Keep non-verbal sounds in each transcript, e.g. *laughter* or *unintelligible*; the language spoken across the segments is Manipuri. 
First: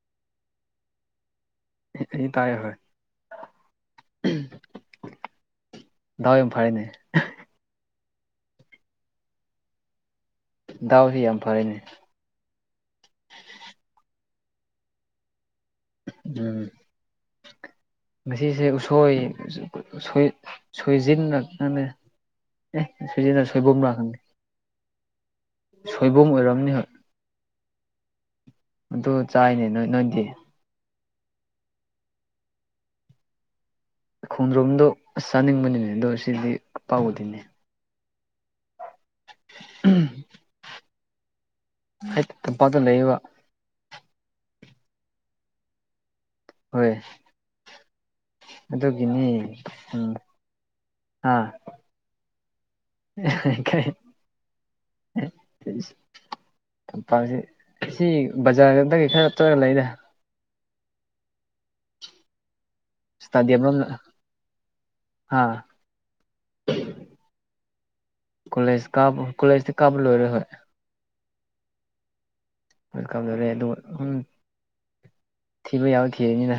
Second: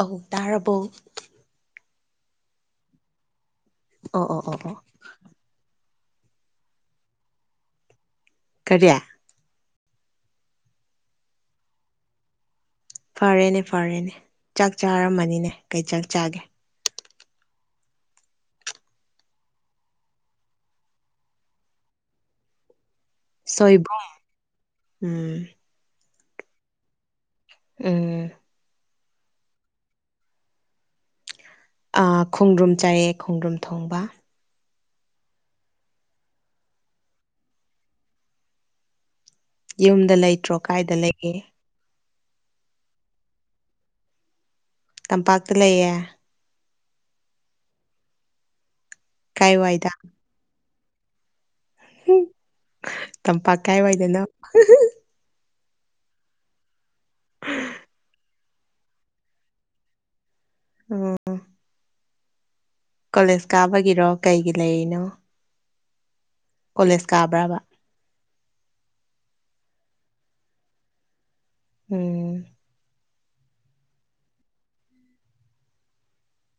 ꯑꯧ ꯇꯥꯔꯕꯣ *unintelligible* ꯇꯥꯢ ꯍꯣꯢ ꯑꯣ ꯑꯣ ꯑꯣ ꯑꯣ ꯗꯥꯎ ꯌꯥꯝ ꯐꯔꯦꯅꯦ ꯀꯔꯤ ꯗꯥꯎꯗꯤ ꯌꯥꯝ ꯐꯔꯅꯦ ꯐꯔꯦꯅꯦ ꯐꯔꯦꯅꯦ ꯆꯥꯛ ꯆꯥꯔꯝꯃꯅꯤꯅꯦ ꯀꯩ ꯆꯥꯛ ꯆꯥꯒꯦ ꯎꯝ *inaudible* ꯉꯁꯤꯁꯦ ꯎꯁꯣꯏ ꯁꯣꯏ ꯁꯣꯏꯖꯤꯟꯂꯛꯇꯅꯅꯦ ꯑꯦ ꯁꯣꯏꯖꯤꯟꯔ ꯁꯣꯏꯕ꯭ꯔꯣ ꯁꯣꯏꯕꯨꯝꯔ ꯈꯪꯗꯦ ꯎꯝ ꯁꯣꯏꯕꯨꯝ ꯑꯣꯏꯔꯝꯅꯤ ꯍ ꯎꯝ ꯑꯗꯣ ꯆꯥꯏꯅꯦ ꯅꯣꯏ ꯅꯣꯏꯗꯤ ꯑꯥ ꯈꯣꯡꯗ꯭ꯔꯨꯝ ꯆꯥꯏꯑꯦ ꯈꯣꯡꯗ꯭ꯔꯨꯝ ꯊꯣꯡꯕ ꯈꯣꯡꯗ꯭ꯔꯨꯝꯗꯣ ꯑꯁ ꯆꯥꯅꯤꯡꯕꯅꯤꯅꯦ ꯑꯗꯣ ꯁꯤꯗꯤ ꯄꯥꯛ ꯎꯗꯦꯅꯦ ꯌꯨꯝꯗ ꯂꯩꯇ꯭ꯔꯣ ꯀꯥꯏꯗ ꯂꯩꯒꯦ ꯍꯦꯛ ꯇꯝꯄꯥꯛꯇ ꯂꯩꯔꯦꯕꯣ ꯇꯝꯄꯥꯛꯇ ꯂꯩꯌꯦ ꯍꯣꯏ ꯑꯗꯨꯒꯤꯅꯤ ꯀꯥꯏꯋꯥꯏꯗ ꯎꯝ ꯑꯥ ꯍꯨꯝ *unintelligible* ꯇꯝꯄꯥꯛꯁꯤ ꯁꯤ ꯕꯖꯥꯔꯗꯒꯤ ꯈꯔ ꯆꯠꯂꯒ ꯂꯩꯗ ꯎꯝ ꯀꯣꯂꯦꯖ ꯀꯥꯕꯒꯤꯔꯣ ꯀꯩꯒꯤ ꯂꯩꯔꯤꯅꯣ ꯍꯥ ꯀꯣꯂꯦꯖ ꯀꯥꯕ꯭ꯔꯥꯕ ꯀꯣꯂꯦꯖ ꯀꯥꯕ ꯀꯣꯂꯦꯖꯇꯤ ꯀꯥꯕ ꯂꯣꯏꯔꯦ ꯍꯣꯏ ꯎꯝ ꯋꯦꯜꯀꯝꯗꯧꯔꯦ ꯑꯗꯨꯒ ꯍꯨꯝ ꯊꯤꯕ ꯌꯥꯕ ꯊꯤꯔꯅꯤꯅ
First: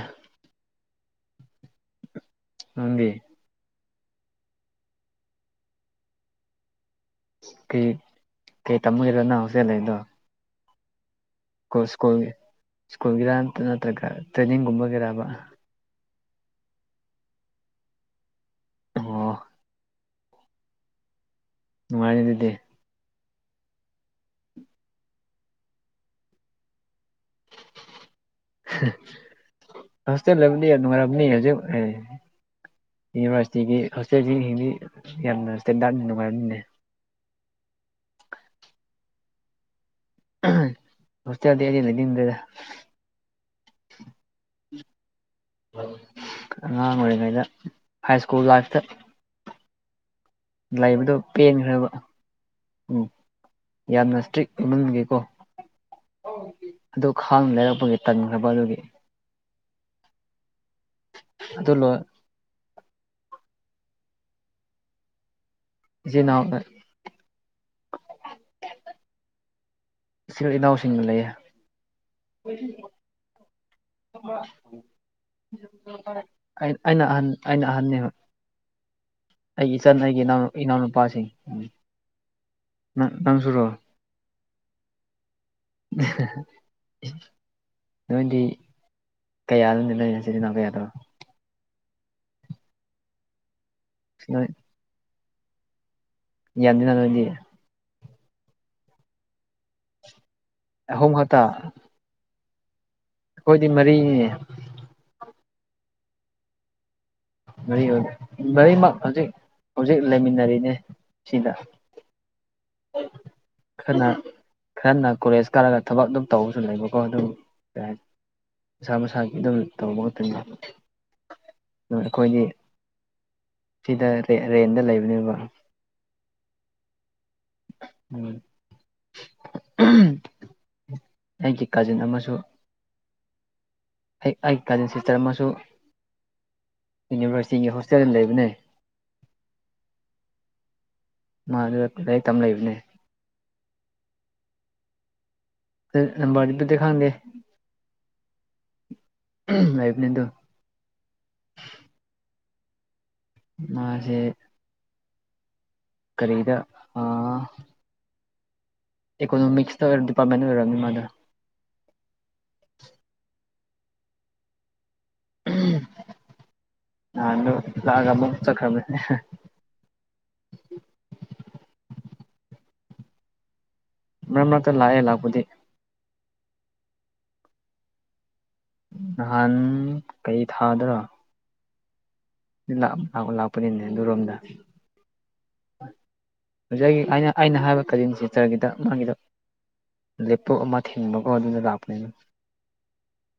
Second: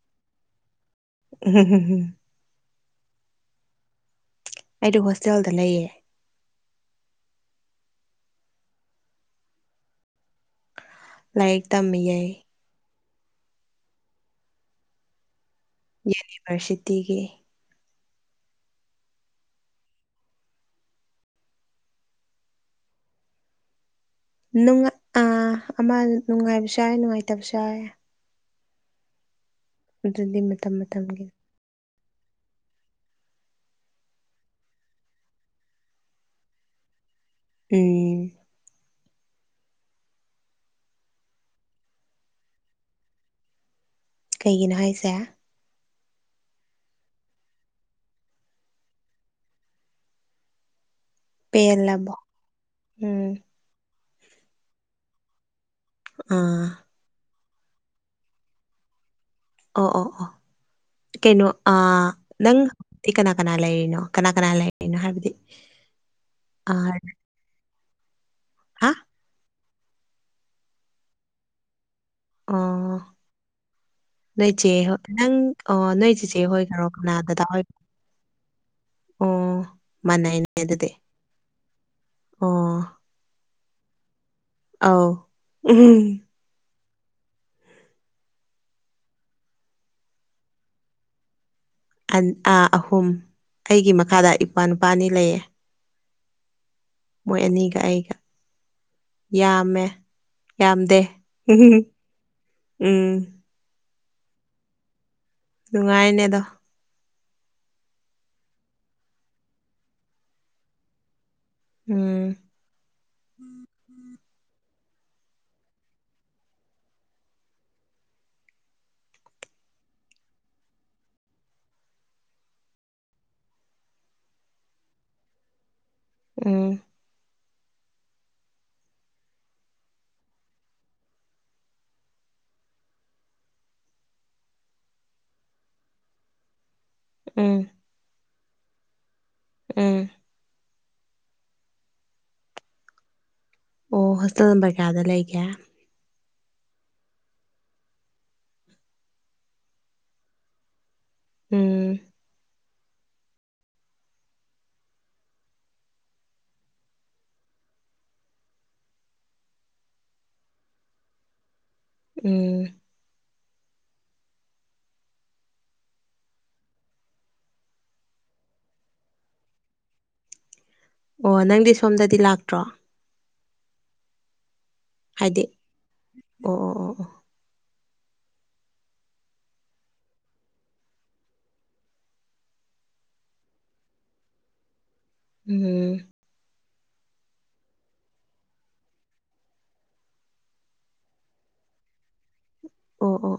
*unintelligible* ꯅꯪꯗꯤ ꯑꯩꯗꯤ ꯍꯣꯁꯇꯦꯜꯗ ꯂꯩꯌꯦ ꯀꯩ ꯀꯩ ꯇꯝꯃꯨꯏꯔ ꯅꯪ ꯍꯣꯁꯇꯦꯜ ꯂꯩꯗꯣ ꯂꯥꯏꯔꯤꯛ ꯀꯣ ꯇꯝꯃꯤꯌꯦ ꯁ꯭ꯀꯨꯜꯒꯤ ꯁ꯭ꯀꯨꯜꯒꯤꯔ ꯅꯠꯇ꯭ꯔꯒ ꯇ꯭ꯔꯦꯅꯤꯡꯒꯨꯝꯕꯒꯤꯔꯕ ꯌꯨꯅꯤꯕꯔꯁꯤꯇꯤꯒꯤ ꯑꯣ ꯅꯨꯡꯉꯥꯏꯔꯦ ꯑꯗꯨꯗꯤ ꯅꯨꯡꯉ ꯑꯥ ꯑꯃ ꯅꯨꯡꯉꯥꯏꯕꯁꯨ ꯌꯥꯎꯋꯦ ꯅꯨꯡꯉꯥꯏꯇꯕꯁꯨ ꯌꯥꯎꯋꯦ ꯍꯦ ꯍꯣꯁꯇꯦꯜ ꯑꯗꯨꯗꯤ ꯃꯇꯝ ꯂꯩꯕꯅꯤꯅ ꯅꯨꯡꯉꯥꯏꯔꯝꯅꯤ ꯃꯇꯝꯒꯤ ꯍꯧꯖꯤꯛ ꯑꯦ ꯌꯨꯅꯤꯚꯥꯔꯁꯤꯇꯤꯒꯤ ꯍꯣꯁꯇꯦꯜꯁꯤꯡꯗꯤ ꯌꯥꯝꯅ ꯁ꯭ꯇꯦꯟꯗꯥꯔꯠꯅꯤ ꯅꯨꯡꯉꯥꯏꯔꯝꯅꯤꯅꯦ ꯎꯝ ꯍꯣꯁꯇꯦꯜꯗꯤ ꯑꯩꯗꯤ ꯂꯩꯅꯤꯡꯗꯦꯗ ꯀꯩꯒꯤꯅꯣ ꯍꯥꯏꯁꯦ ꯑꯉꯥꯡ ꯑꯣꯏꯔꯤꯉꯩꯗ ꯍꯥꯏ ꯁ꯭ꯀꯨꯜ ꯂꯥꯏꯐꯇ ꯂꯩꯕꯗꯣ ꯄꯦꯟꯈ꯭ꯔꯕ ꯄꯦꯜꯂꯕꯣ ꯎꯝ ꯌꯥꯝꯅ ꯏꯁꯇ꯭ꯔꯤꯛ ꯑꯣꯏꯃꯟꯕꯒꯤꯀꯣ ꯑꯥ ꯑꯗꯨ ꯈꯥꯡꯅ ꯂꯩꯔꯛꯄꯒꯤ ꯇꯟꯈ꯭ꯔꯕ ꯑꯗꯨꯒꯤ ꯑꯣ ꯑꯣ ꯑꯣ ꯀꯩꯅꯣ ꯑꯗꯨ ꯂꯣꯏ ꯑꯥ ꯅꯪ ꯇꯤ ꯀꯅꯥ ꯀꯅꯥ ꯂꯩꯔꯤꯅꯣ ꯀꯅꯥ ꯀꯅꯥ ꯂꯩꯔꯤꯅꯣ ꯍꯥꯏꯕꯗꯤ ꯏꯆꯦ ꯅꯥꯎꯅ ꯑꯍꯟ ꯑꯥ ꯏꯆꯤꯜ ꯏꯅꯥꯎꯁꯤꯡꯒ ꯂꯩꯌꯦ ꯑꯣ ꯅꯣꯏꯆꯦ ꯍꯣ ꯅꯪ ꯑꯣ ꯅꯣꯏ ꯆꯤꯆꯦ ꯑꯩ ꯍꯣꯏꯒꯔꯣ ꯑꯩꯅ ꯀꯅꯥ ꯑꯍꯟ ꯗꯥꯗꯥ ꯍꯣꯏ ꯑꯩꯅ ꯑꯍꯟꯅꯦꯕ ꯑꯣ ꯑꯩꯒꯤ ꯏꯆꯟ ꯍꯣꯏꯒꯤ ꯏꯅꯥꯎ ꯃꯥꯟꯅꯩꯅꯦ ꯑꯗꯨꯗꯤ ꯏꯅꯥꯎꯅꯨꯄꯥꯁꯤꯡ ꯎꯝ ꯑꯣ ꯅꯪ ꯅꯪꯁꯨꯨꯔꯣ ꯑꯧ ꯎꯝ *unintelligible* ꯅꯣꯏꯗꯤ ꯀꯌꯥꯅꯣꯗꯤ ꯅꯣꯏ ꯅꯆꯤꯟ ꯅꯅꯥꯎ ꯀꯌꯥꯅꯣ ꯑꯟ ꯑꯥ ꯑꯍꯨꯝ ꯑꯩꯒꯤ ꯃꯈꯥꯗ ꯅꯣꯏ ꯏꯄ꯭ꯋꯥ ꯅꯨꯄꯥ ꯑꯅꯤ ꯂꯩꯌꯦ ꯌꯥꯝꯗꯦꯅ ꯑꯗꯨꯗꯤ ꯃꯣꯏ ꯑꯅꯤꯒ ꯑꯩꯒ ꯌꯥꯝꯃꯦ ꯌꯥꯝꯗꯦ ꯑꯍꯨꯝ ꯈꯛꯇ ꯎꯝ ꯑꯩꯈꯣꯏꯗꯤ ꯃꯔꯤꯅꯤꯅꯦ ꯅꯨꯡꯉꯥꯏꯕꯅꯦ ꯑꯗꯣ ꯃꯔꯤ ꯑꯣꯏꯕ ꯃꯔꯤꯃꯛ ꯍꯧꯖꯤꯛ ꯍꯧꯖꯤꯛ ꯂꯩꯃꯤꯟꯅꯔꯤꯅꯦ ꯁꯤꯗ ꯎꯝ ꯈꯔꯅ *inaudible* ꯈꯔꯅ ꯀꯣꯂꯦꯖ ꯀꯥꯔꯂꯒ ꯊꯕꯛ ꯑꯗꯨꯝ ꯇꯧꯕꯁꯨ ꯂꯩꯕꯀꯣ ꯑꯗꯨ ꯃꯁꯥ ꯃꯁꯥꯒꯤ ꯑꯗꯨꯝ ꯇꯧꯕ ꯈꯛꯇꯅꯤꯗ ꯑꯩꯈꯣꯏꯗꯤ ꯁꯤꯗ ꯔꯦꯟꯗ ꯂꯩꯕꯅꯦꯅꯀꯣ ꯎꯝ ꯎꯝ ꯑꯩꯒꯤ ꯀꯥꯖꯤꯟ ꯑꯃꯁꯨ ꯑꯩ ꯑꯩ ꯀꯖꯤꯟ ꯁꯤꯁꯇꯔ ꯑꯃꯁꯨ ꯎꯝ ꯌꯨꯅꯤꯚꯔꯁꯤꯇꯤꯒꯤ ꯍꯣꯁꯇꯦꯜꯗ ꯂꯩꯕꯅꯦ ꯎꯝ ꯃꯥꯗꯨ ꯂꯥꯏꯔꯤꯛ ꯇꯝꯃꯒ ꯂꯩꯕꯅꯦ ꯑꯣ ꯍꯣꯁꯇꯦꯜ ꯅꯝꯕꯔ ꯀꯌꯥꯗ ꯂꯩꯒꯦ ꯑꯗꯨ ꯅꯝꯕꯔꯗꯤꯕꯨꯗꯤ ꯈꯪꯗꯦ ꯂꯩꯕꯅꯤ ꯑꯗꯨꯝ ꯎꯝ ꯃꯥꯁꯦ ꯀꯔꯤꯗ ꯑ ꯏꯀꯣꯅꯣꯃꯤꯛꯁꯇ ꯗꯤꯄꯥꯔꯃꯦꯟ ꯑꯣꯏꯔꯝꯅꯤ ꯃꯥꯗꯣ ꯎꯝ ꯎꯝ ꯅꯍꯥꯟꯗꯨ ꯂꯥꯛꯑꯒ ꯑꯃꯨꯛ ꯆꯠꯈ꯭ꯔꯕꯅꯦ ꯑꯣ ꯅꯪꯗꯤ ꯁꯣꯝꯗꯗꯤ ꯂꯥꯛꯇ꯭ꯔꯣ ꯃꯔꯛ ꯃꯔꯛꯇ ꯂꯥꯛꯑꯦ ꯂꯥꯛꯄꯗꯤ ꯍꯥꯏꯗꯤ ꯑꯣ ꯑꯣ ꯑꯣ ꯑꯣ ꯅꯍꯥꯟ ꯀꯩ ꯊꯥꯗꯔꯥ ꯂꯥꯛ ꯂꯥꯛꯄꯅꯤꯅꯦ ꯑꯗꯨꯔꯣꯝꯗ ꯎꯝ ꯍꯧꯖꯤꯛ ꯑꯩꯅ ꯑꯩꯅ ꯍꯥꯏꯕ ꯀꯖꯤꯟ ꯆꯤꯁꯇ꯭ꯔꯒꯤꯗꯣ ꯃꯥꯒꯤꯗꯣ ꯂꯦꯞꯇꯣꯞ ꯑꯃ ꯊꯤꯟꯕꯀꯣ ꯑꯗꯨꯅ ꯂꯥꯛꯄꯅꯦꯕ ꯑꯣ ꯑꯣ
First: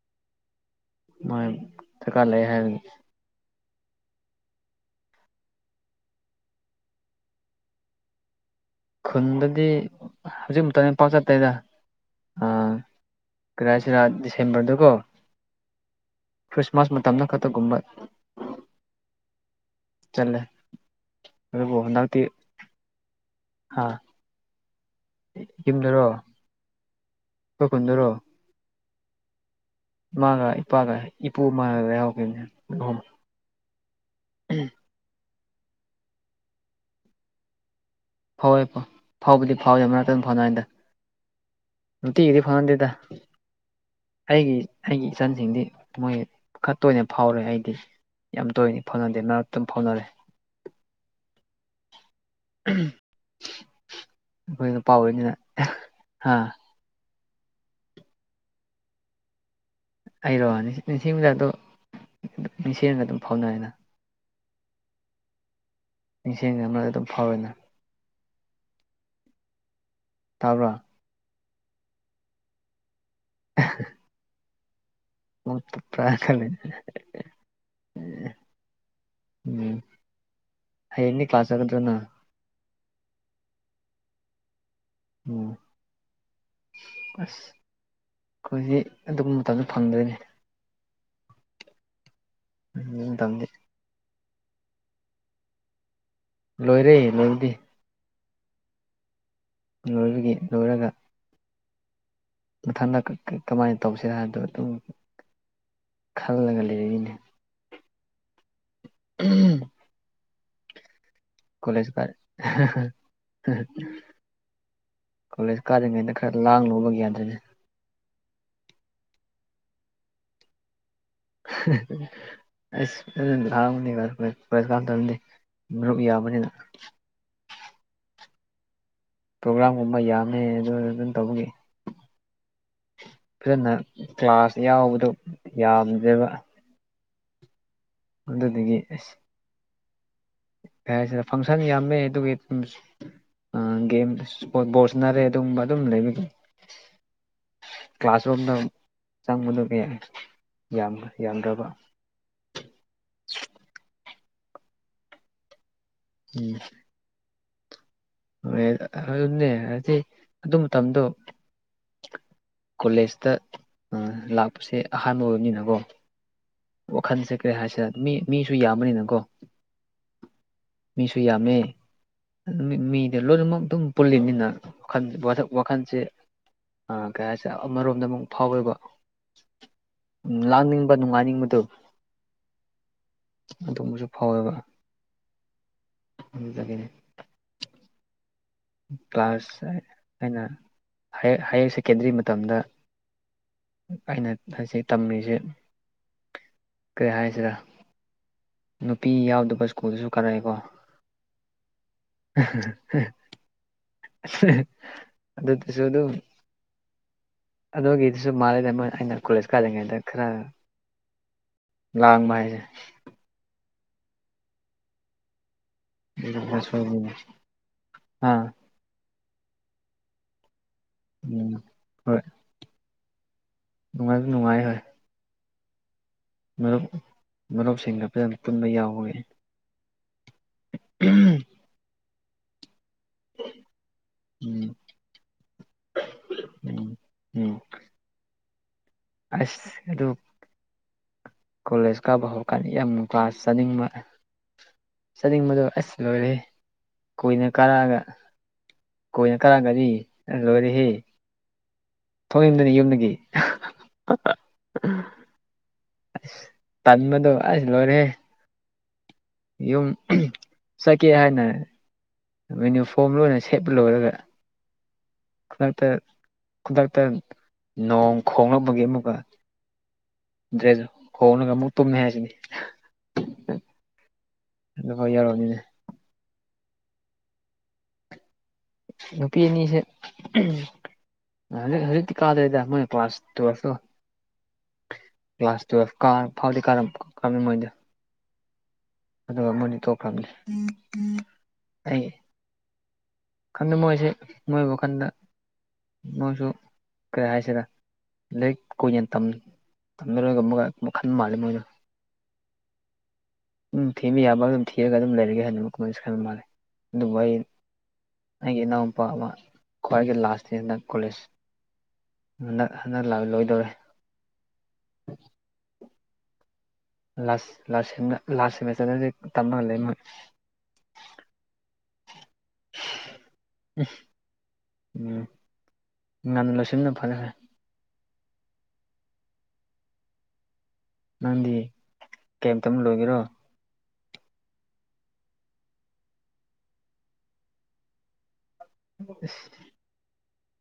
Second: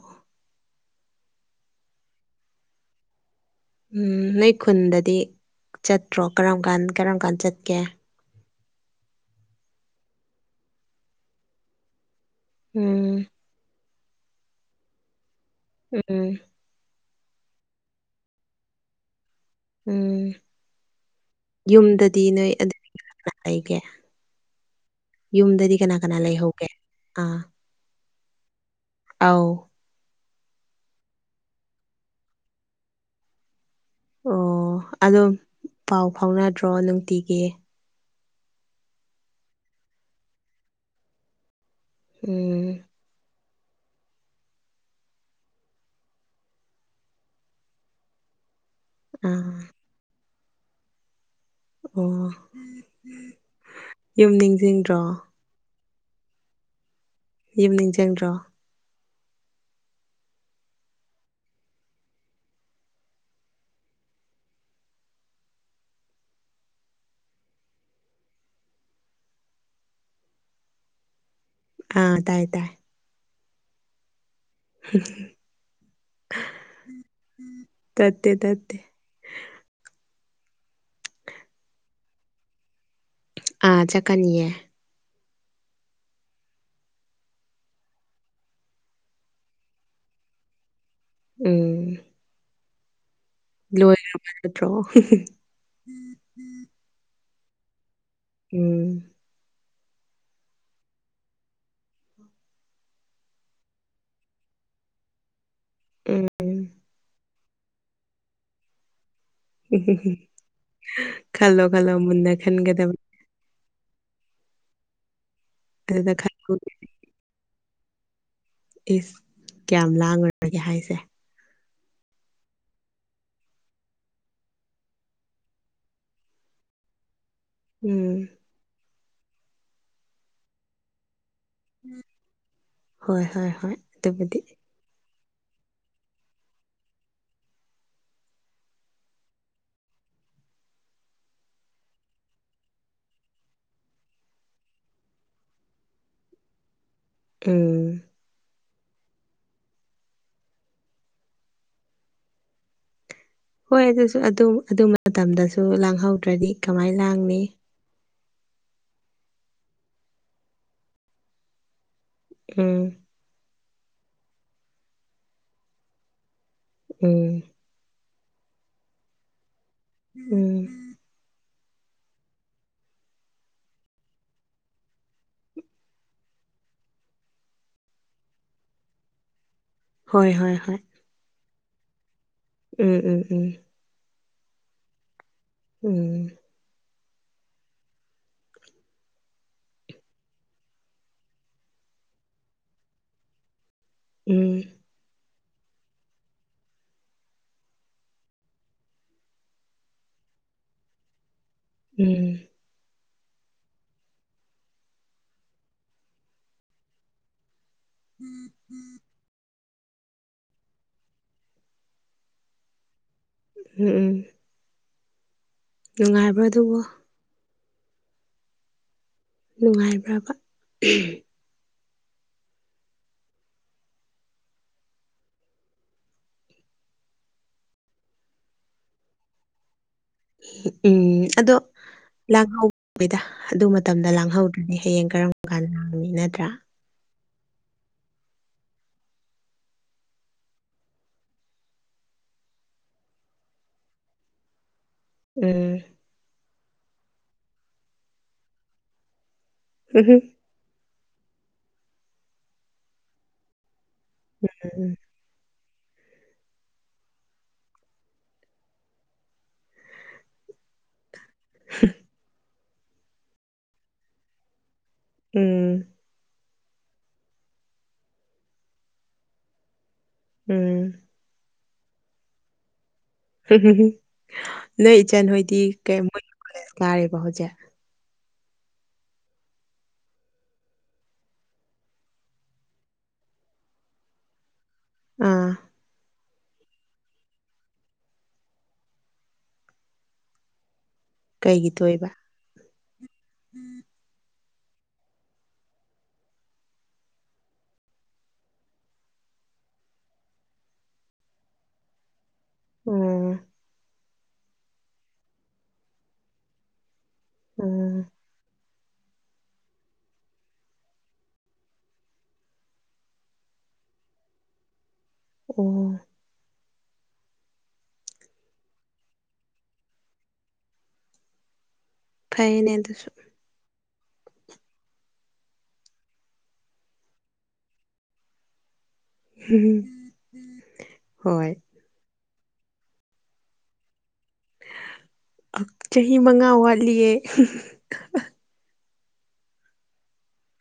ꯃꯣꯏ ꯗꯔꯀꯥꯔ ꯂꯩ ꯍꯥꯏꯔꯅꯤ ꯎꯝ ꯅꯣꯏ ꯈꯨꯟꯗꯗꯤ ꯆꯠꯇ꯭ꯔꯣ ꯀꯔꯝ ꯀꯥꯟ ꯀꯔꯝ ꯀꯥꯟ ꯆꯠꯀꯦ ꯈꯨꯟꯗꯗꯤ ꯍꯧꯖꯤꯛ ꯃꯇ ꯝꯗꯤ ꯄꯥꯛ ꯆꯠꯇꯦꯗ ꯑꯥ ꯎꯝ ꯀꯔꯤ ꯍꯥꯏꯁꯤꯔꯥ ꯗꯤꯁꯦꯝꯕꯔꯗꯀꯣ ꯎꯝ ꯈ꯭ꯔꯤꯁꯃꯥꯁ ꯃꯇꯝꯗ ꯈꯛꯇꯒꯨꯝꯕ ꯎꯝ ꯆꯠꯂꯦ ꯑꯗꯨꯕꯨ ꯍꯟꯗꯛꯇꯤ ꯌꯨꯝꯗꯗꯤ ꯅꯣꯏ ꯑꯗꯨ ꯀꯅ ꯂꯩꯒꯦ ꯍꯥ ꯌꯨꯝꯗꯗꯤ ꯀꯅꯥ ꯌꯨꯝꯗꯔꯣ ꯀꯅꯥ ꯂꯩꯍꯧꯒꯦ ꯑꯥ ꯑꯩꯈꯣꯏ ꯈꯨꯟꯗꯔꯣ ꯑꯥꯎ ꯏꯃꯥꯒ ꯏꯄꯥꯒ ꯏꯄꯨ ꯃꯥꯟꯅꯕ ꯌꯥꯎꯈꯤꯕꯅꯦ ꯃꯣꯏꯍꯨꯝ ꯑꯣ ꯑꯗꯨꯝ ꯄꯥꯎ ꯐꯥꯎꯅꯗ꯭ꯔꯣ ꯅꯨꯡꯇꯤꯒꯤ ꯐꯥꯎꯋꯦ ꯐꯥꯎꯕꯨꯗꯤ ꯐꯥꯎꯋꯦ ꯃꯔꯛꯇ ꯑꯗꯨꯝ ꯐꯥꯎꯅꯩꯗ ꯅꯨꯡꯇꯤꯒꯤꯗꯤ ꯎꯝ ꯐꯥꯎꯅꯗꯦꯗ ꯑꯩꯒꯤ ꯑꯩꯒꯤ ꯏꯆꯟꯁꯤꯡꯗꯤ ꯃꯣꯏ ꯈꯔ ꯇꯣꯏꯅ ꯐꯥꯎꯔꯦ ꯑꯩꯗꯤ ꯌꯥꯝ ꯇꯣꯏꯅꯗꯤ ꯐꯥꯎꯅꯗꯦ ꯑꯥ ꯃꯔꯛꯇ ꯗꯨꯝ ꯐꯥꯎꯅꯔꯦ ꯑꯣ ꯎꯝ ꯌꯨꯝ ꯑꯩꯈꯣꯏ ꯅꯨꯄꯥ ꯅꯤꯡꯁꯤꯡꯗ꯭ꯔꯣ ꯑꯣꯏꯕꯅꯤꯅ ꯍꯥ ꯌꯨꯝ ꯅꯤꯡꯖꯡꯗ꯭ꯔꯣ ꯑꯩꯔꯣ ꯅꯤꯡꯁꯤꯡꯂꯦ ꯑꯗꯣ ꯅꯤꯡꯁꯤꯡꯔꯒ ꯑꯗꯨꯝ ꯐꯥꯎꯅꯔꯦꯅ ꯅꯤꯡꯁꯤꯡ ꯂꯩꯔꯝ ꯑꯗꯨꯝ ꯐꯥꯎꯋꯦꯅ ꯇꯥꯕ꯭ꯔꯥ ꯑꯥ ꯇꯥꯏ ꯇꯥꯏ *inaudible* ꯍꯨꯝ ꯃꯨꯛ ꯄ꯭ꯔꯥ ꯈꯜꯂꯦ ꯇꯠꯇꯦ ꯇꯠꯇꯦ ꯎꯝ ꯍꯌꯦꯡꯗꯤ ꯀ꯭ꯂꯥꯁ ꯆꯠꯀꯗ꯭ꯔ ꯅꯪ ꯑꯥ ꯆꯠꯀꯅꯤꯌꯦ ꯑꯣ ꯑꯁ ꯑꯩꯈꯣꯏꯗꯤ ꯑꯗꯨꯝ ꯃꯇꯝꯗꯣ ꯐꯪꯗ꯭ꯔꯦꯅꯦ ꯎꯝ ꯍꯧꯖꯤꯛ ꯃꯇꯝꯗꯤ ꯂꯣꯏꯈ꯭ꯔꯕ ꯅꯠꯇ꯭ꯔꯣ *inaudible* ꯂꯣꯏꯔꯦ ꯂꯣꯏꯕꯗꯤ ꯎꯝ ꯂꯣꯏꯕꯒꯤ ꯂꯣꯏꯔꯒ ꯃꯊꯟꯗ ꯀꯃꯥꯏꯅ ꯇꯧꯁꯤꯔ ꯍꯥꯏꯕꯗꯣ ꯑꯗꯨꯝ ꯈꯜꯂꯒ ꯂꯩꯔꯛꯏꯅꯦ ꯎꯝ *unintelligible* ꯈꯜꯂꯣ ꯈꯜꯂꯣ ꯃꯨꯟꯅ ꯈꯟꯒꯗꯕꯅꯤ ꯍꯦ ꯍꯦꯛ ꯀꯣꯂꯦꯖ ꯑꯗꯨꯗ ꯀꯥꯗ꯭ꯔꯤꯉꯩꯗ ꯈꯔ ꯈꯜꯂꯣ ꯂꯥꯡꯂꯨꯕ ꯒ꯭ꯌꯥꯟ ꯇꯥꯗꯦ ꯏꯁ ꯀꯌꯥꯝ ꯂꯥꯡꯉꯨꯔꯒꯦ ꯍꯥꯏꯁꯦ *unintelligible* ꯑꯁ ꯈꯔ ꯂꯥꯡꯕꯅꯦꯕ ꯑꯈꯣꯏ ꯀꯣꯂꯦꯁ ꯀꯥ ꯇꯝꯗꯤ ꯃꯔꯨꯞ ꯌꯥꯕꯅꯤꯅ ꯎꯝ ꯄ꯭ꯔꯣꯒ꯭ꯔꯥꯝꯒꯨꯝꯕ ꯌꯥꯝꯃꯦ ꯑꯗꯨꯅ ꯑꯗꯨꯝ ꯇꯧꯕꯒꯤ *inaudible* ꯍꯣꯏ ꯍꯣꯏ ꯐꯖꯅ ꯍꯣꯏ ꯑꯗꯨꯕꯨꯗꯤ ꯀ꯭ꯂꯥꯁ ꯌꯥꯎꯕꯗꯨ ꯌꯥꯝꯗ꯭ꯔꯦꯕ ꯑꯗꯨꯗꯨꯒꯤ ꯑꯩꯁ ꯀꯩ ꯍꯥꯏꯁꯤꯔ ꯐꯪꯁꯟ ꯌꯥꯝꯃꯦ ꯑꯗꯨꯒꯤ ꯑꯗꯨꯝ ꯁꯨꯝ ꯑ ꯒꯦꯝ ꯏꯁ꯭ꯄꯣꯠ ꯕꯣꯜ ꯁꯥꯟꯅꯔꯦ ꯑꯗꯨꯝ ꯑꯗꯨꯝ ꯂꯩꯕꯒꯤ ꯎꯝ ꯀ꯭ꯂꯥꯁꯔꯨꯝꯗ ꯆꯪꯕꯗꯨꯒꯤ ꯌꯥꯝ ꯌꯥꯝꯗꯕ ꯍꯣꯏ ꯑꯗꯨꯁꯨ ꯑꯗꯨꯝ ꯑꯗꯨ ꯃꯇꯝꯗꯁꯨ ꯂꯥꯡꯍꯧꯗ꯭ꯔꯗꯤ ꯀꯃꯥꯏ ꯂꯥꯡꯅꯤ ꯍꯣꯔꯦꯜ ꯑꯗꯨꯅꯦ ꯍꯥꯏꯗꯤ ꯑꯗꯨ ꯃꯇꯝꯗꯣ ꯎꯝ ꯀꯣꯂꯦꯖꯇ ꯑꯥ ꯂꯥꯛꯄꯁꯦ ꯑꯍꯥꯟꯕ ꯑꯣꯏꯕꯅꯤꯅꯀꯣ ꯎꯝ ꯋꯥꯈꯜꯁꯦ ꯀꯩ ꯍꯥꯏꯁꯤꯔꯀꯣ ꯃꯤ ꯃꯤꯁꯨ ꯌꯥꯝꯕꯅꯤꯅꯀꯣ ꯎꯝ ꯃꯤꯁꯨ ꯌꯥꯝꯃꯦ ꯑꯗꯨꯝ ꯃꯤ ꯑꯦ ꯂꯣꯏꯅꯃꯛ ꯑꯗꯨꯝ ꯄꯨꯜꯂꯤꯃꯤꯅ ꯋꯥꯈꯟ ꯋꯥꯈꯜꯁꯦ ꯑꯥ ꯀꯩ ꯍꯥꯏꯁꯤꯔꯥ ꯑꯃꯔꯣꯝꯗ ꯑꯃꯨꯛ ꯐꯥꯎꯋꯦꯕ ꯍꯣꯏ ꯎꯝ ꯍꯣꯏ ꯍꯣꯏ ꯂꯥꯡꯅꯤꯡꯕ ꯅꯨꯡꯉꯥꯏꯅꯤꯡꯕꯗꯨ ꯎꯝ ꯎꯝ ꯎꯝ ꯑꯗꯨꯝꯕꯁꯨ ꯐꯥꯎꯋꯦꯕ ꯎꯝ *unintelligible* ꯀ꯭ꯂꯥꯁ ꯑꯩꯅ ꯍꯥꯌꯔ ꯍꯥꯏꯌꯔ ꯁꯦꯀꯦꯟꯗ꯭ꯔꯤ ꯃꯇꯝꯗ ꯑꯩꯅ ꯎꯝ ꯍꯧꯖꯤꯛ ꯇꯝꯃꯤꯁꯤ ꯀꯩ ꯍꯥꯏꯔꯤꯁꯤꯔ ꯅꯨꯄꯤ ꯌꯥꯎꯗꯕ ꯁ꯭ꯀꯨꯜꯗꯁꯨ ꯀꯥꯔꯛꯑꯦꯀꯣ ꯎꯝ *unintelligible* ꯑꯗꯨꯗꯁꯨ ꯑꯗꯨꯝ ꯑꯗꯨꯒꯤꯗꯨꯁꯨ ꯃꯥꯜꯂꯤꯅꯦ ꯃꯣꯏ ꯑꯩꯅ ꯀꯣꯂꯦꯖ ꯀꯥꯗ꯭ꯔꯤꯉꯩꯗ ꯈꯔ ꯂꯥꯡꯕ ꯍꯥꯏꯁꯦ ꯎꯝ ꯎꯝ ꯅꯨꯡꯉꯥꯏꯕ꯭ꯔꯣ ꯑꯗꯨꯕꯣ ꯑꯥ ꯅꯨꯡꯉꯥꯏꯕ꯭ꯔꯕ ꯎꯝ ꯍꯣꯏ ꯅꯨꯡꯉꯥꯏꯁꯨ ꯅꯨꯡꯉꯥꯏ ꯍꯣꯏ ꯃꯔꯨꯞ ꯃꯔꯨꯞꯁꯤꯡꯒ ꯐꯖꯅ ꯄꯨꯟꯕ ꯌꯥꯎꯋꯦ ꯎꯝ ꯎꯝ ꯑꯗꯣ ꯂꯥꯡꯍꯧꯕꯦꯗ ꯑꯗꯨ ꯃꯇꯝꯗ ꯎꯝ ꯂꯥꯡꯍꯧꯗ꯭ꯔꯗꯤ ꯍꯌꯦꯡ ꯀꯔꯝ ꯀꯥꯟ ꯂꯥꯡꯅꯤ ꯅꯠꯇ꯭ꯔꯥ ꯎꯝ ꯎꯝ ꯑꯁ ꯑꯗꯨ ꯀꯣꯂꯦꯖ ꯀꯥꯕ ꯍꯧꯔꯀꯥꯟꯗ ꯌꯥꯝ ꯀ꯭ꯂꯥꯁ ꯆꯥꯅꯤꯡꯕ ꯆꯥꯅꯤꯡꯕꯗꯣ ꯎꯝ ꯑꯁ ꯂꯣꯏꯔꯦ ꯀꯨꯏꯅ ꯀꯥꯔꯛꯑꯒ ꯀꯣꯏꯅ ꯀꯥꯔꯛꯑꯒꯗꯤ ꯎꯝ ꯂꯣꯏꯔꯦꯍꯦ ꯊꯣꯡꯅꯤꯡꯃꯗꯅꯤ ꯌꯨꯝꯗꯒꯤ ꯎꯝ ꯎꯝ ꯇꯟꯕꯗꯨ ꯑꯁ ꯂꯣꯏꯔꯦꯍꯦ ꯌꯨꯝ ꯆꯠꯀꯦ ꯍꯥꯏꯅ ꯌꯨꯅꯤꯐꯣꯝ ꯂꯣꯏꯅ ꯁꯦꯠꯄ ꯂꯣꯏꯔꯒ ꯈꯨꯗꯛꯇ ꯎꯝ ꯈꯨꯗꯛꯇ ꯅꯣꯡ ꯈꯣꯡꯂꯛꯄꯒꯤ ꯑꯃꯨꯛꯀ ꯗ꯭ꯔꯦꯁ ꯎꯝ ꯍꯣꯡꯂꯒ ꯑꯃꯨꯛ ꯇꯨꯝꯃꯤ ꯍꯥꯏꯁꯤꯅꯤ ꯎ ꯅꯣꯏ ꯑꯗꯨꯐꯥꯎ ꯏꯆꯟ ꯌꯥꯎꯔꯕꯅꯤꯅ ꯍꯣꯏꯗꯤ ꯀ ꯃꯣꯏ ꯀꯣꯂꯦꯖ ꯀꯥꯔꯤꯕꯣ ꯍꯧꯖꯤꯛ ꯅꯨꯄꯤ ꯑꯅꯤꯁꯦ ꯍꯩꯖꯤꯛ ꯍꯧꯖꯤꯛꯇꯤ ꯀꯥꯗꯦꯗ ꯃꯣꯏ ꯀ꯭ꯂꯥꯁ ꯇꯨꯋꯦꯜꯐꯇꯣ ꯑꯥ ꯀ꯭ꯂꯥꯁ ꯇꯨꯋꯦꯜꯐ ꯀꯥ ꯐꯥꯎꯗꯤ ꯀꯥꯔꯝꯈꯔꯝꯅꯤ ꯃꯣꯏꯗꯣ ꯑꯗꯨꯒ ꯃꯣꯏꯗꯤ ꯇꯣꯛꯈ꯭ꯔꯝꯅꯤ ꯀꯩꯒꯤ ꯇꯣꯛꯏꯕ ꯈꯟꯗꯦ ꯃꯣꯏꯁꯤ ꯃꯣꯏ ꯋꯥꯈꯟꯗ ꯃꯣꯏꯁꯨ ꯀꯩ ꯍꯥꯏꯁꯤꯔ ꯂꯥꯏꯔꯤꯛ ꯀꯨꯏꯅ ꯇꯝꯅꯔꯣꯏꯒ ꯃꯈꯟ ꯃꯥꯜꯂꯦ ꯃꯣꯏꯗꯨ ꯎꯝ ꯎꯝ ꯊꯦꯝꯕ ꯌꯥꯕ ꯑꯗꯨꯝ ꯊꯤꯔꯒ ꯑꯗꯨꯝ ꯂꯩꯔꯒꯦ ꯍꯥꯏꯕꯤꯕ ꯀꯣꯏꯁꯟ ꯃꯥꯜꯂꯦ ꯑꯗꯨꯕꯨ ꯑꯩ ꯎꯝ ꯑꯩꯒꯤ ꯏꯅꯥꯎꯅꯨꯄꯥ ꯑꯃ ꯈ꯭ꯋꯥꯏꯒꯤ ꯂꯥꯁꯇ ꯍꯟꯗ ꯀꯣꯂꯦꯖ ꯍꯟꯗꯛ ꯍꯟꯗꯛ ꯂꯥꯛꯂꯣꯏꯗꯧꯔꯦ ꯑꯣ ꯂꯥꯁ ꯂꯥꯁ ꯁꯦꯝꯗ ꯂꯥꯁ ꯁꯦꯃꯤꯁꯇꯔꯗ ꯗꯤ ꯇꯝꯃ ꯂꯩ ꯃꯣꯏ ꯐꯩꯌꯦꯅꯦ ꯑꯗꯨꯁꯨ ꯏꯁ ꯎꯝ ꯉꯟꯅ ꯂꯣꯏꯁꯤꯟꯕꯅ ꯐꯔꯦ ꯍꯣꯏ ꯎꯝ ꯅꯪꯗꯤ ꯀꯩ ꯃꯇꯝꯗ ꯂꯣꯏꯒꯦꯔꯣ ꯑꯥ ꯆꯍꯤ ꯃꯉꯥ ꯋꯥꯠꯂꯤꯌꯦ ꯏꯁ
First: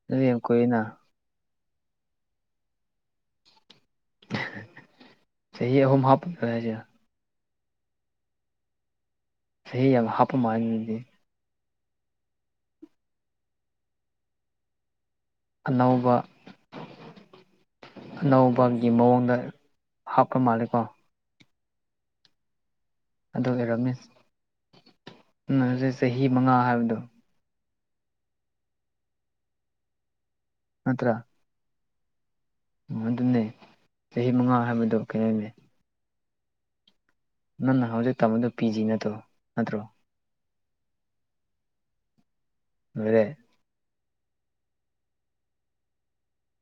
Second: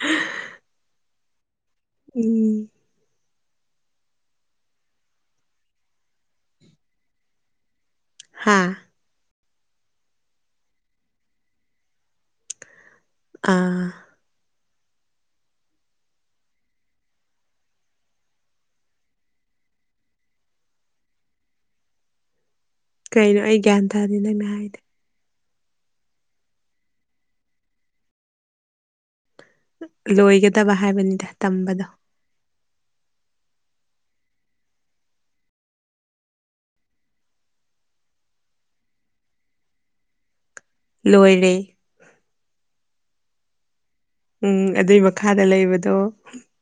ꯑꯗꯨꯗꯤ ꯌꯥꯝ ꯀꯨꯏꯅ ꯎꯝ ꯆꯍꯤ ꯑꯍꯨꯝ ꯍꯥꯄ *unintelligible* ꯍꯥꯥ ꯆꯍꯤ ꯌꯥꯝ ꯍꯥꯞꯄ ꯃꯥꯥꯜꯂꯦ ꯑꯗꯨꯗꯤ ꯑꯥ ꯑꯅꯧꯕ ꯑꯅꯧꯕꯒꯤ ꯃꯑꯣꯡꯗ ꯍꯥꯞꯄ ꯃꯥꯜꯂꯦꯀꯣ ꯀꯩꯅꯣ ꯑꯩ ꯒ꯭ꯌꯥꯟ ꯇꯥꯗꯦ ꯅꯪꯅ ꯍꯥꯏꯗꯣ ꯅꯪꯅ ꯍꯧꯖꯤꯛ ꯆꯍꯤ ꯃꯉꯥ ꯍꯥꯏꯕꯗꯣ ꯂꯣꯏꯒꯗꯕ ꯍꯥꯏꯕꯅꯤꯗ ꯇꯝꯕꯗꯣ ꯑꯣ ꯑꯗꯨꯅꯦ ꯆꯍꯤ ꯃꯉꯥ ꯍꯥꯏꯕꯗꯣ ꯀꯩ ꯍꯥꯏꯅꯤ ꯅꯪꯅ ꯍꯧꯖꯤꯛ ꯇꯝꯕꯗꯣ ꯄꯤ ꯖꯤ ꯅꯠꯇ꯭ꯔꯣ ꯅꯠꯇ꯭ꯔꯣ ꯂꯣꯏꯔꯦ ꯂꯣꯏꯔꯦ ꯎꯝ ꯑꯗꯨꯏ ꯃꯈꯥꯗ ꯂꯩꯕꯗꯣ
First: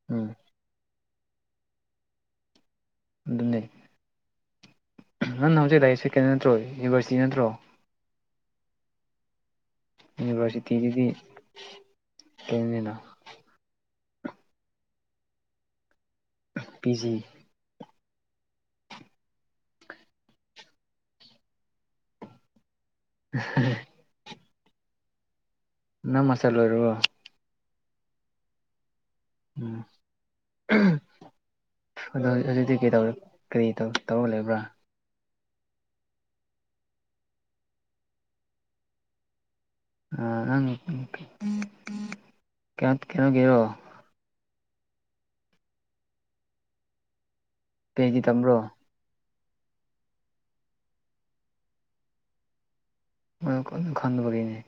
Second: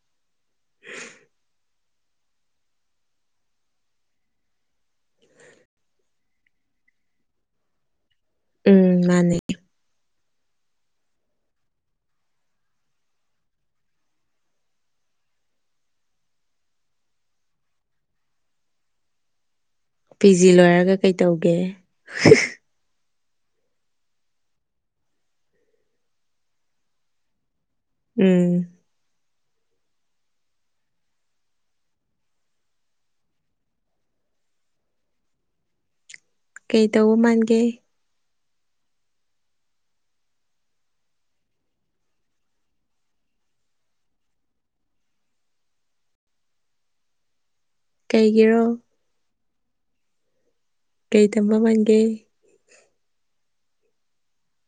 ꯎꯝ ꯑꯗꯨꯅꯦ ꯅꯪ ꯍꯧꯖꯤꯛ ꯂꯩꯁꯦ ꯁꯦꯀꯦꯟ ꯅꯠꯇ꯭ꯔꯣ ꯌꯨꯅꯤꯚꯔꯁꯤꯇꯤ ꯅꯠꯇ꯭ꯔꯣ ꯎꯝ ꯃꯥꯅꯦ ꯌꯨꯅꯤꯚꯔꯁꯤꯇꯤꯒꯤꯗꯤ ꯀꯩꯅꯤꯅ ꯄꯤ ꯖꯤ ꯄꯤ ꯖꯤ ꯂꯣꯏꯔꯒ ꯀꯩ ꯇꯧꯒꯦ *unintelligible* ꯅꯪ ꯃꯁꯥꯇꯔ ꯂꯣꯏꯔꯕꯣ ꯎꯝ ꯎꯝ *unintelligible* ꯑꯗꯣ ꯍꯧꯖꯤꯛ ꯍꯧꯖꯤꯛꯇꯤ ꯀꯩꯗꯧ ꯀꯔꯤ ꯇꯧ ꯇꯧꯔ ꯂꯩꯕ꯭ꯔꯥ ꯀꯩ ꯇꯧꯕ ꯃꯥꯟꯒꯦ ꯑꯥ ꯅꯪ ꯀꯩ ꯀꯩꯅꯣꯒꯤꯔꯣ ꯄꯤꯍꯥꯁꯗꯤ ꯇꯝꯕ꯭ꯔꯣ ꯀꯩꯒꯤꯔꯣ ꯀꯩ ꯇꯝꯕ ꯃꯥꯟꯒꯦ *unintelligible* ꯈꯪꯗꯕꯒꯤꯅꯦ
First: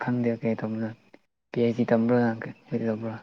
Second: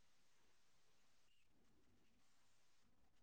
ꯈꯪꯗꯦ ꯀꯩ ꯇꯧꯕꯅꯣ ꯄꯤ ꯑꯩꯆ ꯗꯤ ꯇꯝꯕ꯭ꯔꯣ ꯅ ꯀꯩ ꯇꯧꯕ꯭ꯔꯣ